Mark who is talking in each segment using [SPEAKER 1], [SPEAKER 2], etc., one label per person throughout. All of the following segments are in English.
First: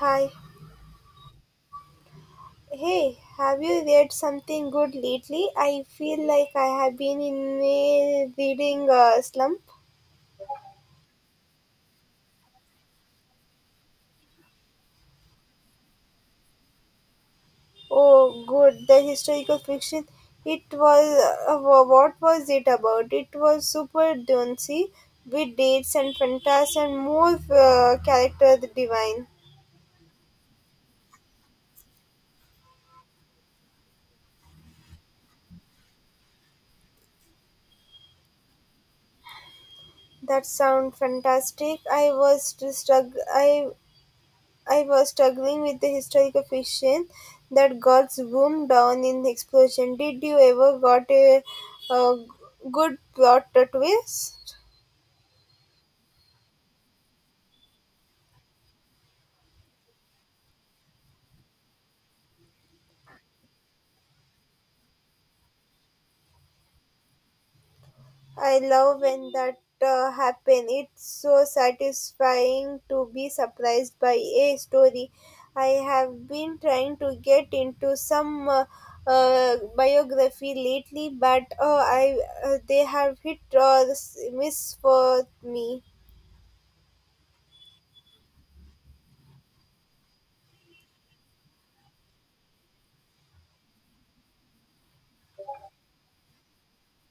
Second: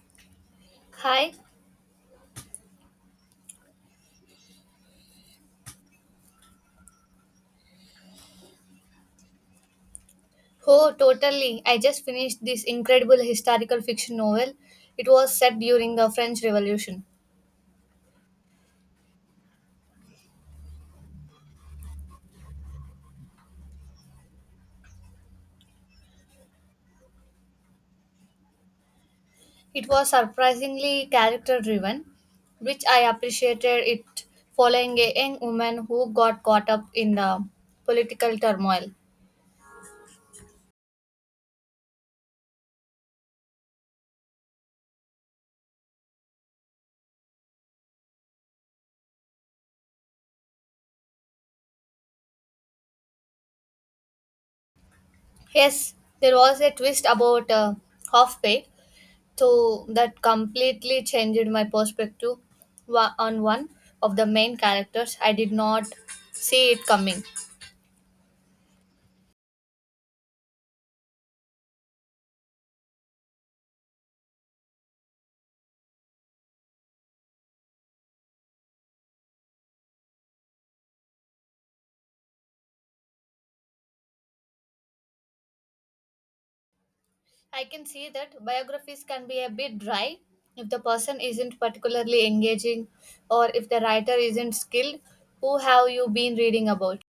[SPEAKER 1] Hi.
[SPEAKER 2] Hi.
[SPEAKER 1] Hey, have you read something good lately? I feel like I have been in a reading slump.
[SPEAKER 2] Oh, totally. I just finished this incredible historical fiction novel. It was set during the French Revolution.
[SPEAKER 1] Oh, good. The historical fiction. It was. What was it about? It was super donsy with dates and fantasy and more character the divine.
[SPEAKER 2] It was surprisingly character driven, which I appreciated it following a young woman who got caught up in the political turmoil.
[SPEAKER 1] That sound fantastic. I was struck. I I was struggling with the historical fiction that gods boom down in explosion. Did you ever got a good plot twist?
[SPEAKER 2] Yes, there was a twist about half pay, so that completely changed my perspective on one of the main characters. I did not see it coming.
[SPEAKER 1] I love when that happen. It's so satisfying to be surprised by a story. I have been trying to get into some biography lately, but I they have hit or miss for me.
[SPEAKER 2] I can see that biographies can be a bit dry if the person isn't particularly engaging or if the writer isn't skilled. Who have you been reading about?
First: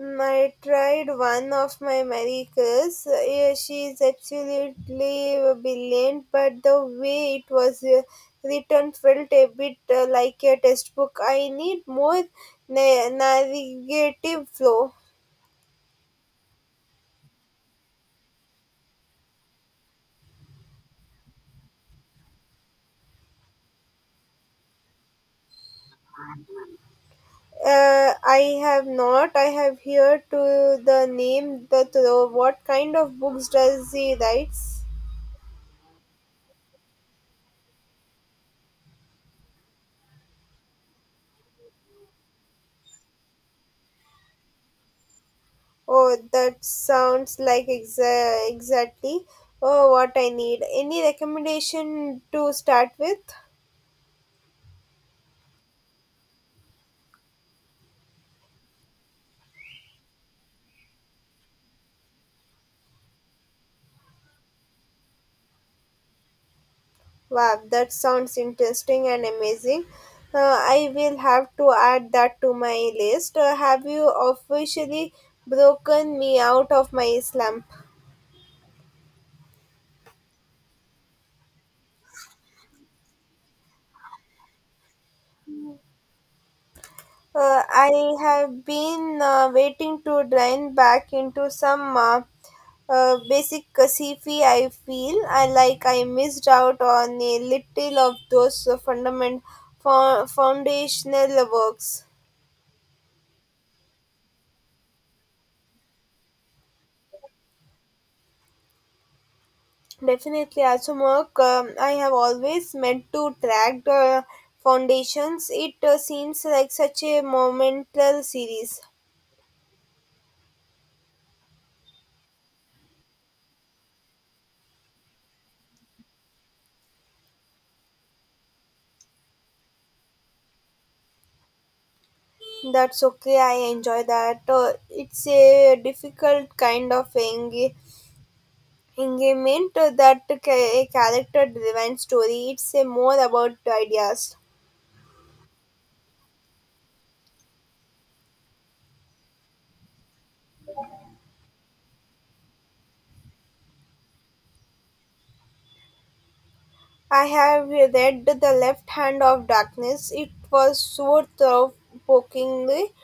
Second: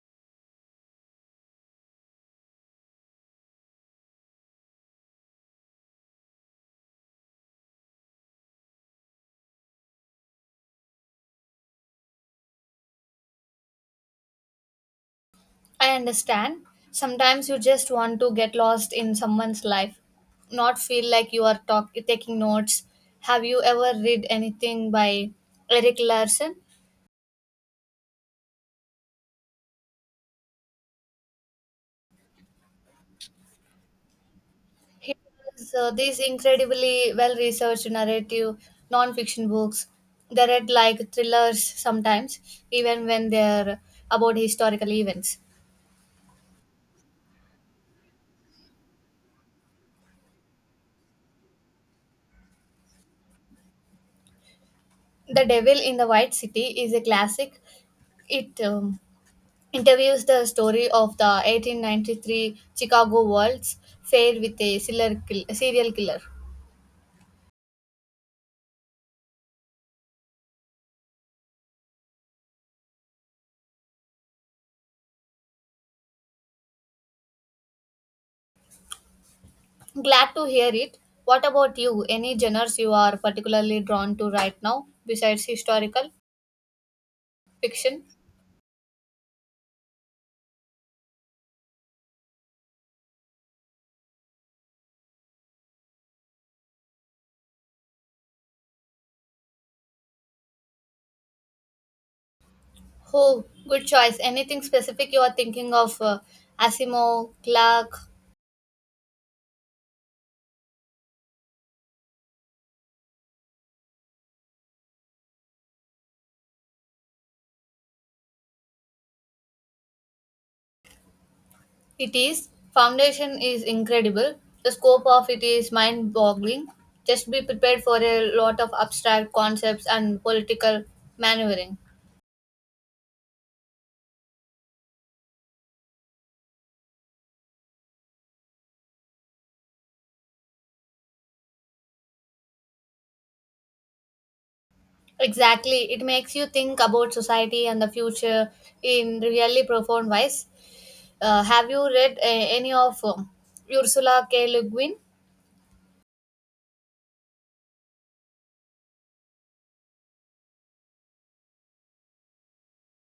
[SPEAKER 1] Mm, I tried one of my miracles. Yeah, she is absolutely brilliant, but the way it was written felt a bit like a textbook. I need more narrative flow.
[SPEAKER 2] I understand. Sometimes you just want to get lost in someone's life, not feel like you are taking notes. Have you ever read anything by Eric Larson?
[SPEAKER 1] I have not. I have here to the name the throw. What kind of books does he writes?
[SPEAKER 2] He has these incredibly well researched narrative non fiction books. They read like thrillers sometimes, even when they're about historical events.
[SPEAKER 1] Oh, that sounds like exactly oh, what I need. Any recommendation to start with?
[SPEAKER 2] The Devil in the White City is a classic. It interviews the story of the 1893 Chicago World's Fair with a serial killer.
[SPEAKER 1] Wow, that sounds interesting and amazing. I will have to add that to my list. Have you officially broken me out of my slump?
[SPEAKER 2] Glad to hear it. What about you? Any genres you are particularly drawn to right now besides historical fiction?
[SPEAKER 1] I have been waiting to drain back into some. Basic Kasifi, I feel. I like I missed out on a little of those foundational works.
[SPEAKER 2] Oh, good choice. Anything specific you are thinking of? Asimo, Clark,
[SPEAKER 1] Definitely, Asumok, I have always meant to track the foundations. It seems like such a monumental series.
[SPEAKER 2] it is. Foundation is incredible. The scope of it is mind boggling. Just be prepared for a lot of abstract concepts and political maneuvering.
[SPEAKER 1] That's okay, I enjoy that. It's a difficult kind of engagement a character driven story. It's a more about ideas.
[SPEAKER 2] Exactly. It makes you think about society and the future in really profound ways. Have you read any of Ursula K. Le Guin?
[SPEAKER 1] I have read The Left Hand of Darkness. It was so thought-provokingly.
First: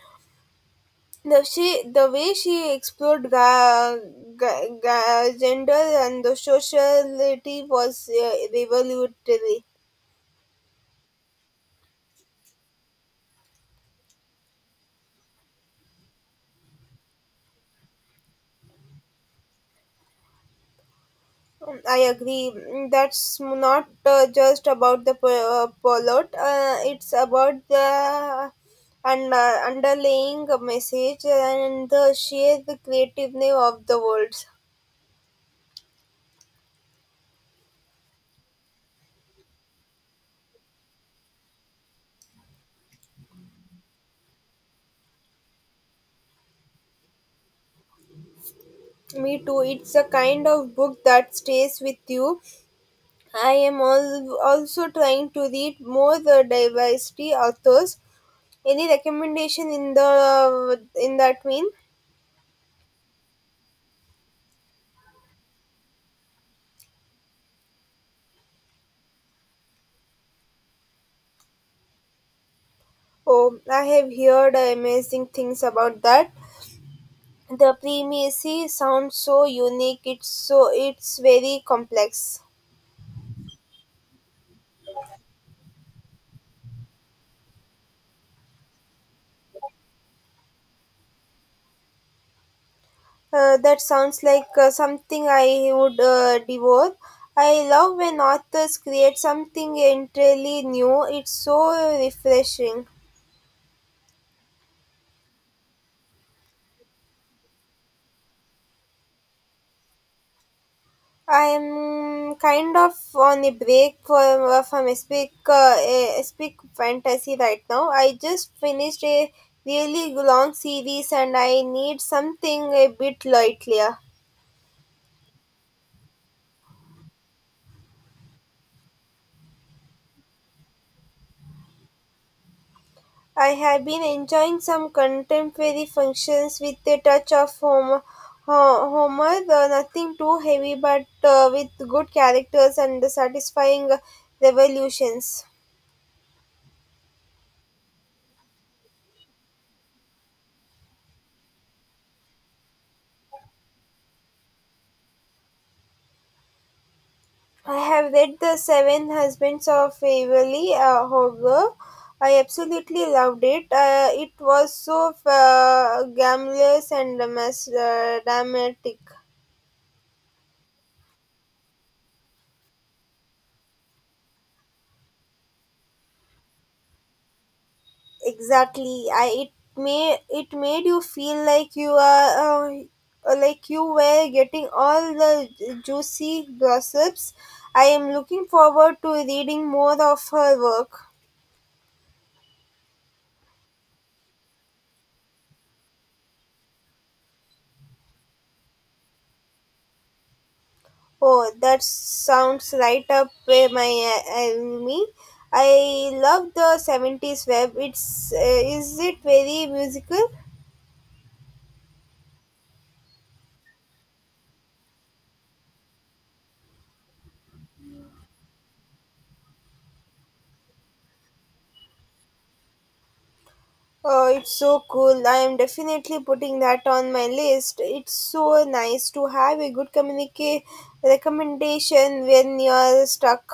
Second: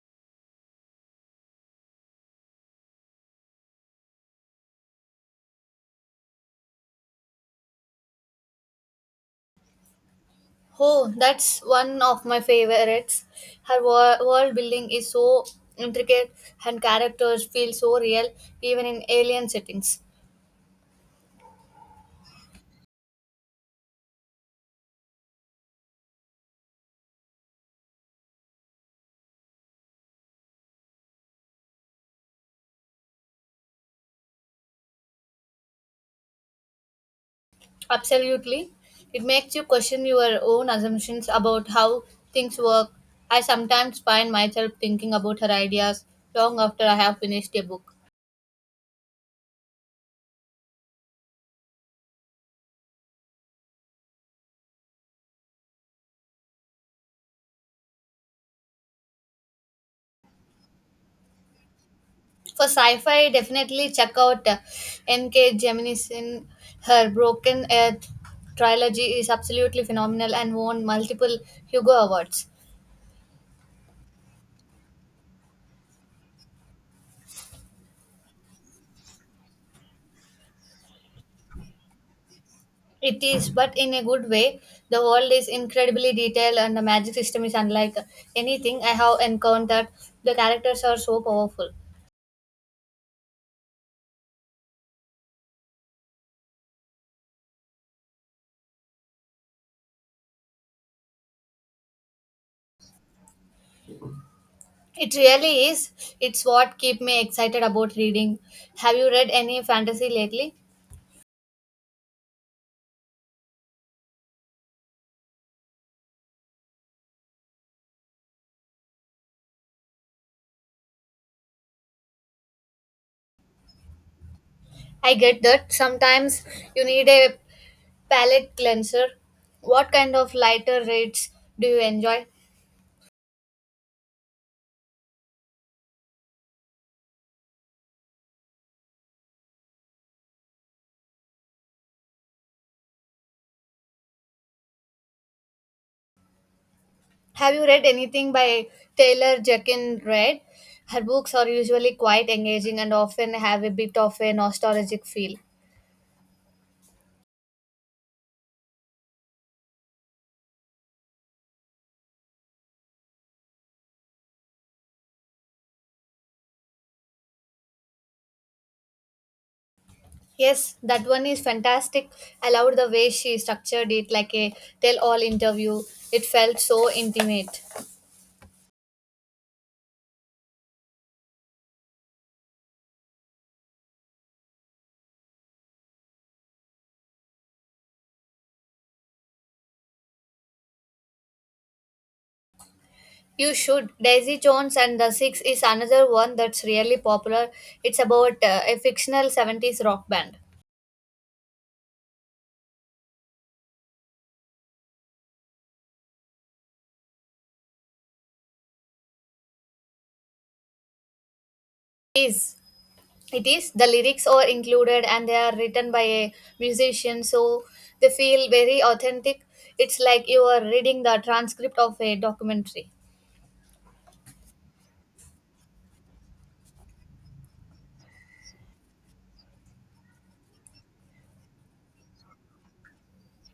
[SPEAKER 1] The, she, the way she explored gender and the sociality was revolutionary.
[SPEAKER 2] Oh, that's one of my favorites. Her world building is so intricate and characters feel so real, even in alien settings.
[SPEAKER 1] I agree. Mm, that's not just about the plot. It's about the and underlying message and the sheer creativeness of the world.
[SPEAKER 2] Absolutely. It makes you question your own assumptions about how things work. I sometimes find myself thinking about her ideas long after I have finished a book.
[SPEAKER 1] Me too. It's a kind of book that stays with you. I am also trying to read more the diversity authors. Any recommendation in the in that vein?
[SPEAKER 2] For sci fi, definitely check out N.K. Jemisin. Her Broken Earth trilogy is absolutely phenomenal and won multiple Hugo Awards.
[SPEAKER 1] Oh, I have heard amazing things about that. The premise sounds so unique. It's so it's very complex.
[SPEAKER 2] It is, but in a good way. The world is incredibly detailed, and the magic system is unlike anything I have encountered. The characters are so powerful.
[SPEAKER 1] That sounds like something I would devour. I love when authors create something entirely new. It's so refreshing.
[SPEAKER 2] It really is. It's what keep me excited about reading. Have you read any fantasy lately?
[SPEAKER 1] I am kind of on a break from a speak fantasy right now. I just finished a really long series and I need something a bit lighter.
[SPEAKER 2] I get that sometimes you need a palate cleanser. What kind of lighter reads do you enjoy?
[SPEAKER 1] I have been enjoying some contemporary functions with a touch of hu- humor, nothing too heavy, but with good characters and satisfying revolutions.
[SPEAKER 2] Have you read anything by Taylor Jekin Reid? Her books are usually quite engaging and often have a bit of a nostalgic feel.
[SPEAKER 1] I have read The Seven Husbands of Waverly Hogger. I absolutely loved it. It was so glamorous and dramatic.
[SPEAKER 2] Yes, that one is fantastic. I loved the way she structured it like a tell all interview. It felt so intimate.
[SPEAKER 1] Exactly. I it may it made you feel like you are like you were getting all the juicy gossips. I am looking forward to reading more of her work.
[SPEAKER 2] You should. Daisy Jones and the Six is another one that's really popular. It's about a fictional 70s rock band.
[SPEAKER 1] Oh, that sounds right up where my alley. I love the 70s web it's is it very musical.
[SPEAKER 2] Is it is the lyrics are included, and they are written by a musician, so they feel very authentic. It's like you are reading the transcript of a documentary.
[SPEAKER 1] Oh, it's so cool. I am definitely putting that on my list. It's so nice to have a good communicate recommendation when you're stuck.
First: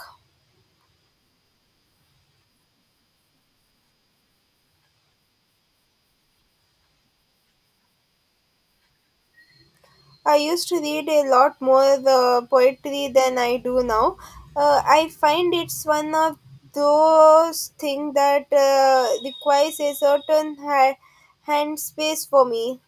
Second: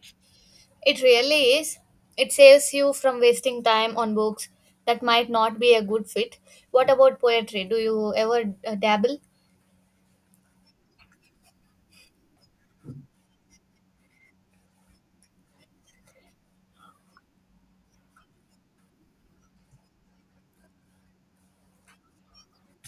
[SPEAKER 2] It really is. It saves you from wasting time on books that might not be a good fit. What about poetry? Do you ever dabble?
[SPEAKER 1] I used to read a lot more poetry than I do now. I find it's one of those things that requires a certain hand space for me.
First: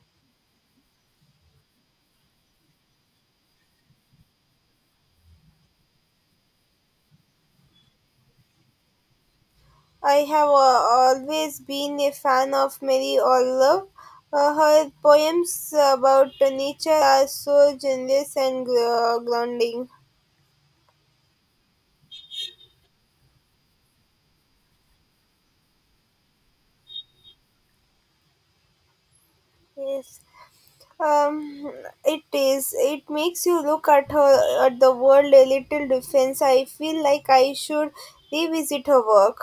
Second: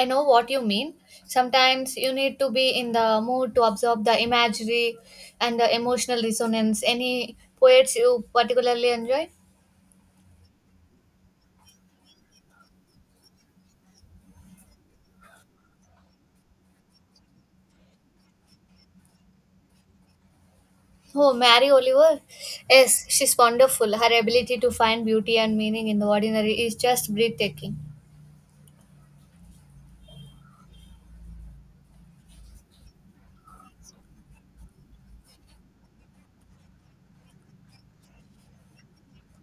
[SPEAKER 2] I know what you mean. Sometimes you need to be in the mood to absorb the imagery and the emotional resonance. Any poets you particularly enjoy?
[SPEAKER 1] I have always been a fan of Mary Oliver. Her poems about nature are so generous and gro- grounding.
[SPEAKER 2] Oh, Mary Oliver? Yes, she's wonderful. Her ability to find beauty and meaning in the ordinary is just breathtaking.
[SPEAKER 1] Yes, um, it is. It makes you look at her at the world a little different. I feel like I should revisit her work.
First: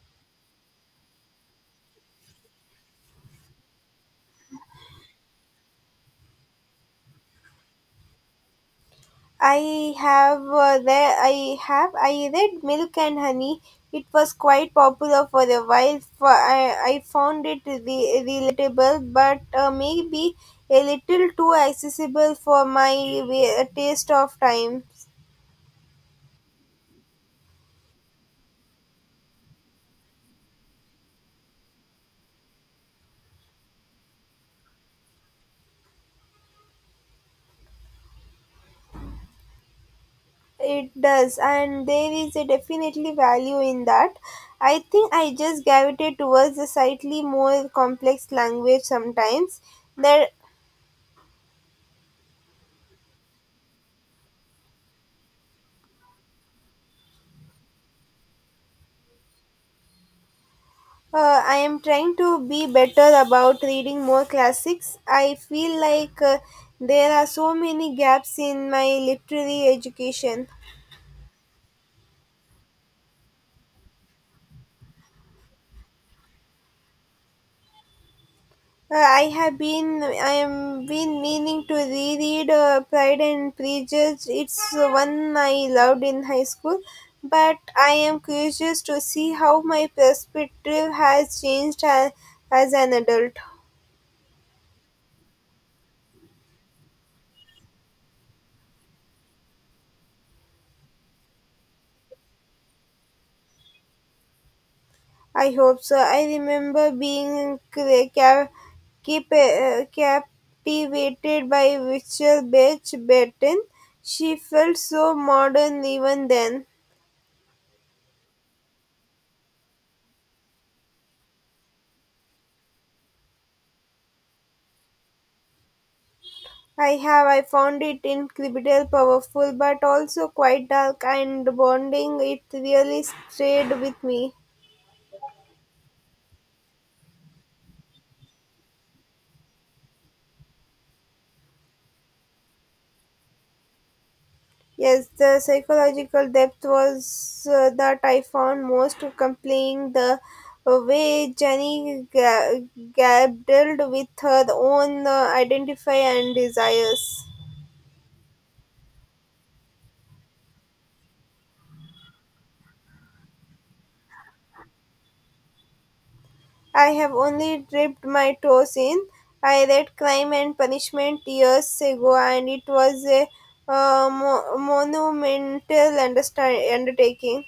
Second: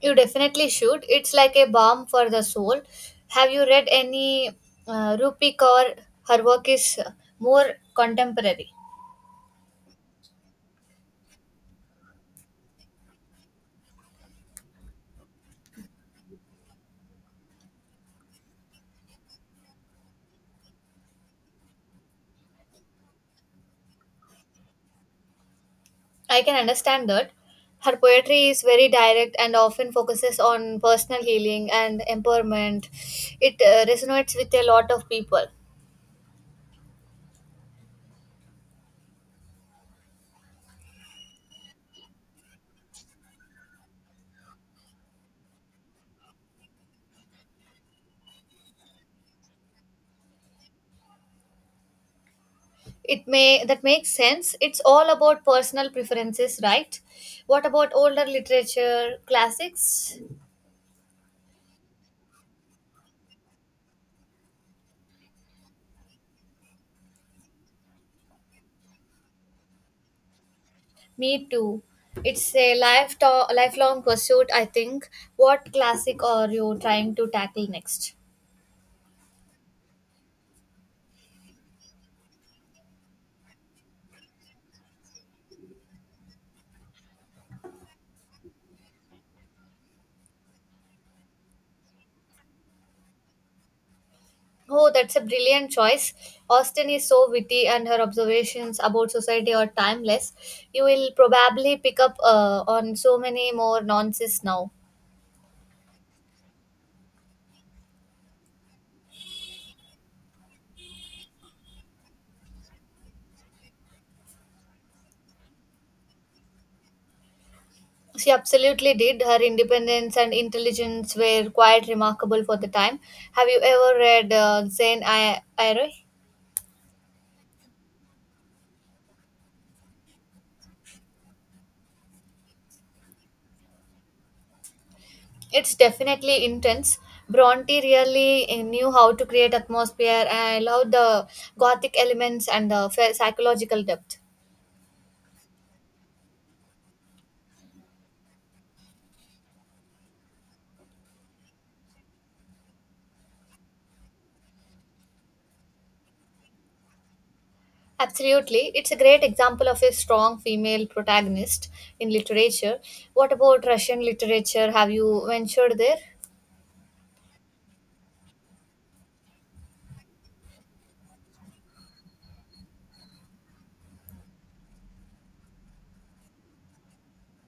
[SPEAKER 2] You definitely should. It's like a balm for the soul. Have you read any Rupi Kaur? Her work is more contemporary.
[SPEAKER 1] I have there. I have. I read Milk and Honey. It was quite popular for a while. For I found it relatable, but maybe a little too accessible for my taste of times.
[SPEAKER 2] I can understand that. Her poetry is very direct and often focuses on personal healing and empowerment. It resonates with a lot of people.
[SPEAKER 1] It does, and there is a definitely value in that. I think I just gravitate towards the slightly more complex language sometimes. There.
[SPEAKER 2] It may that makes sense. It's all about personal preferences, right? What about older literature classics?
[SPEAKER 1] I am trying to be better about reading more classics. I feel like there are so many gaps in my literary education.
[SPEAKER 2] Me too. It's a lifelong pursuit, I think. What classic are you trying to tackle next?
[SPEAKER 1] I have been I am been meaning to reread Pride and Prejudice. It's one I loved in high school, but I am curious to see how my perspective has changed as an adult.
[SPEAKER 2] Oh, that's a brilliant choice. Austen is so witty, and her observations about society are timeless. You will probably pick up on so many more nonsense now.
[SPEAKER 1] I hope so. I remember being captivated by Rachel Bach Batten. She felt so modern even then.
[SPEAKER 2] She absolutely did. Her independence and intelligence were quite remarkable for the time. Have you ever read Jane Eyre?
[SPEAKER 1] I found it incredible, powerful, but also quite dark and bonding. It really stayed with me.
[SPEAKER 2] It's definitely intense. Bronte really knew how to create atmosphere, and I love the gothic elements and the psychological depth.
[SPEAKER 1] Yes, the psychological depth was that I found most compelling. The way Jenny grappled with her own identify and desires.
[SPEAKER 2] Absolutely. It's a great example of a strong female protagonist in literature. What about Russian literature? Have you ventured there?
[SPEAKER 1] I have only dipped my toes in. I read Crime and Punishment years ago, and it was a monumental undertaking.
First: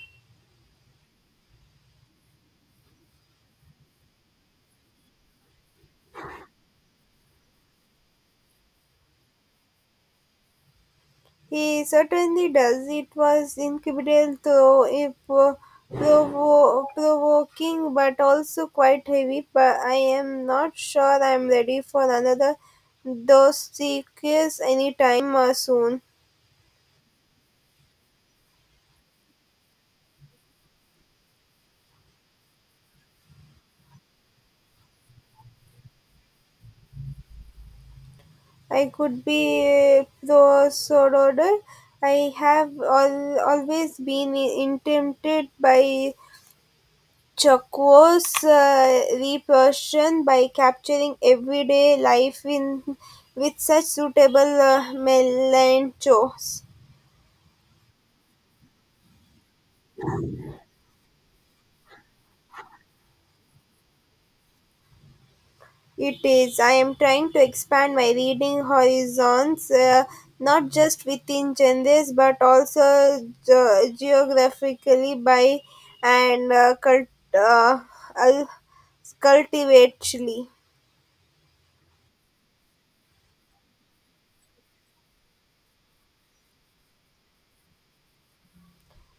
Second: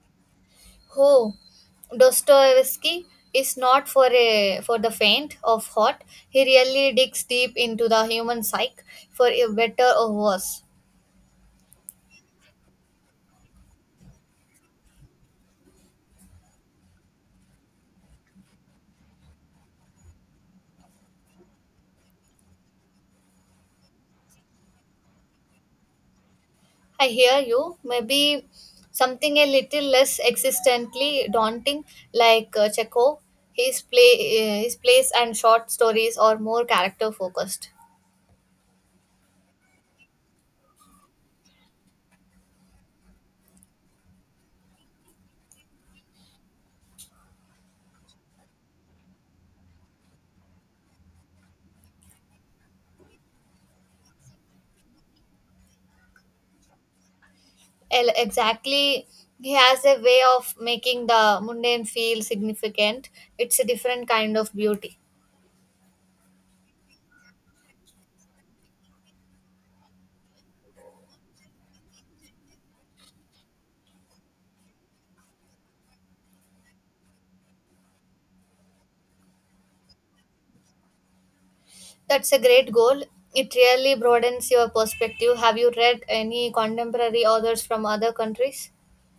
[SPEAKER 2] Oh, Dostoevsky is not for the faint of heart. He really digs deep into the human psyche for a better or worse.
[SPEAKER 1] He certainly does. It was incredible, though if provoking, but also quite heavy. But I am not sure I am ready for another those sequels anytime soon.
[SPEAKER 2] I hear you. Maybe something a little less existently daunting, like Chekhov. His play, his plays and short stories are more character focused.
[SPEAKER 1] I could be prosodor. I have always been tempted by Chocow's repercussion by capturing everyday life in with such suitable melanchos.
[SPEAKER 2] Exactly, he has a way of making the mundane feel significant. It's a different kind of beauty.
[SPEAKER 1] It is. I am trying to expand my reading horizons, not just within genres but also geographically by and uh, cultivately.
[SPEAKER 2] That's a great goal. It really broadens your perspective. Have you read any contemporary authors from other countries?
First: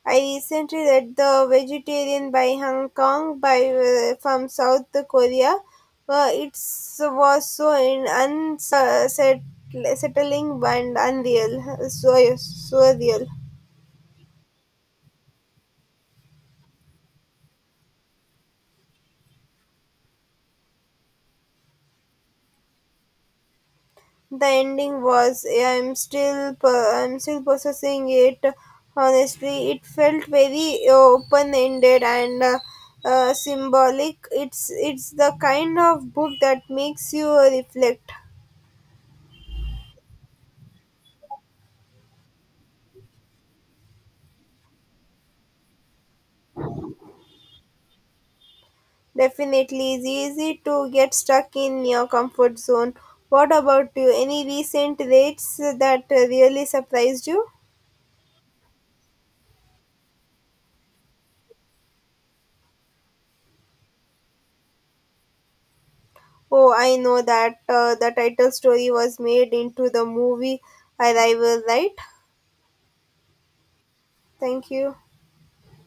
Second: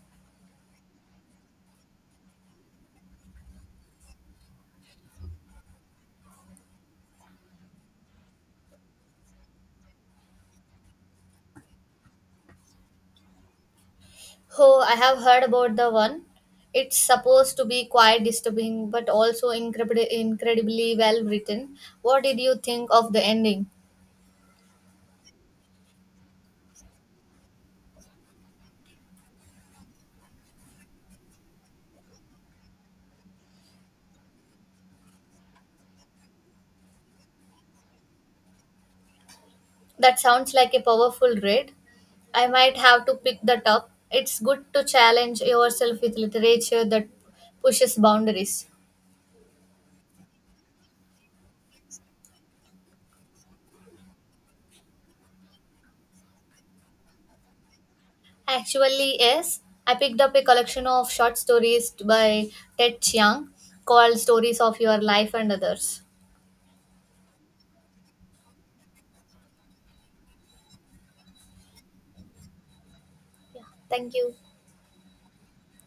[SPEAKER 1] I recently read The Vegetarian by Hong Kong by from South Korea. It was so in unsettling and unreal, so surreal.
[SPEAKER 2] Oh, I have heard about the one. It's supposed to be quite disturbing, but also incredibly well written. What did you think of the ending?
[SPEAKER 1] The ending was yeah, I'm still processing it. Honestly, it felt very open ended and symbolic. It's the kind of book that makes you reflect.
[SPEAKER 2] That sounds like a powerful read. I might have to pick that up. It's good to challenge yourself with literature that pushes boundaries.
[SPEAKER 1] Definitely, it's easy to get stuck in your comfort zone. What about you? Any recent rates that really surprised you?
[SPEAKER 2] Actually, yes. I picked up a collection of short stories by Ted Chiang called Stories of Your Life and Others.
[SPEAKER 1] Oh, I know that the title story was made into the movie Arrival, right?
[SPEAKER 2] Yeah, thank you.
[SPEAKER 1] Thank you.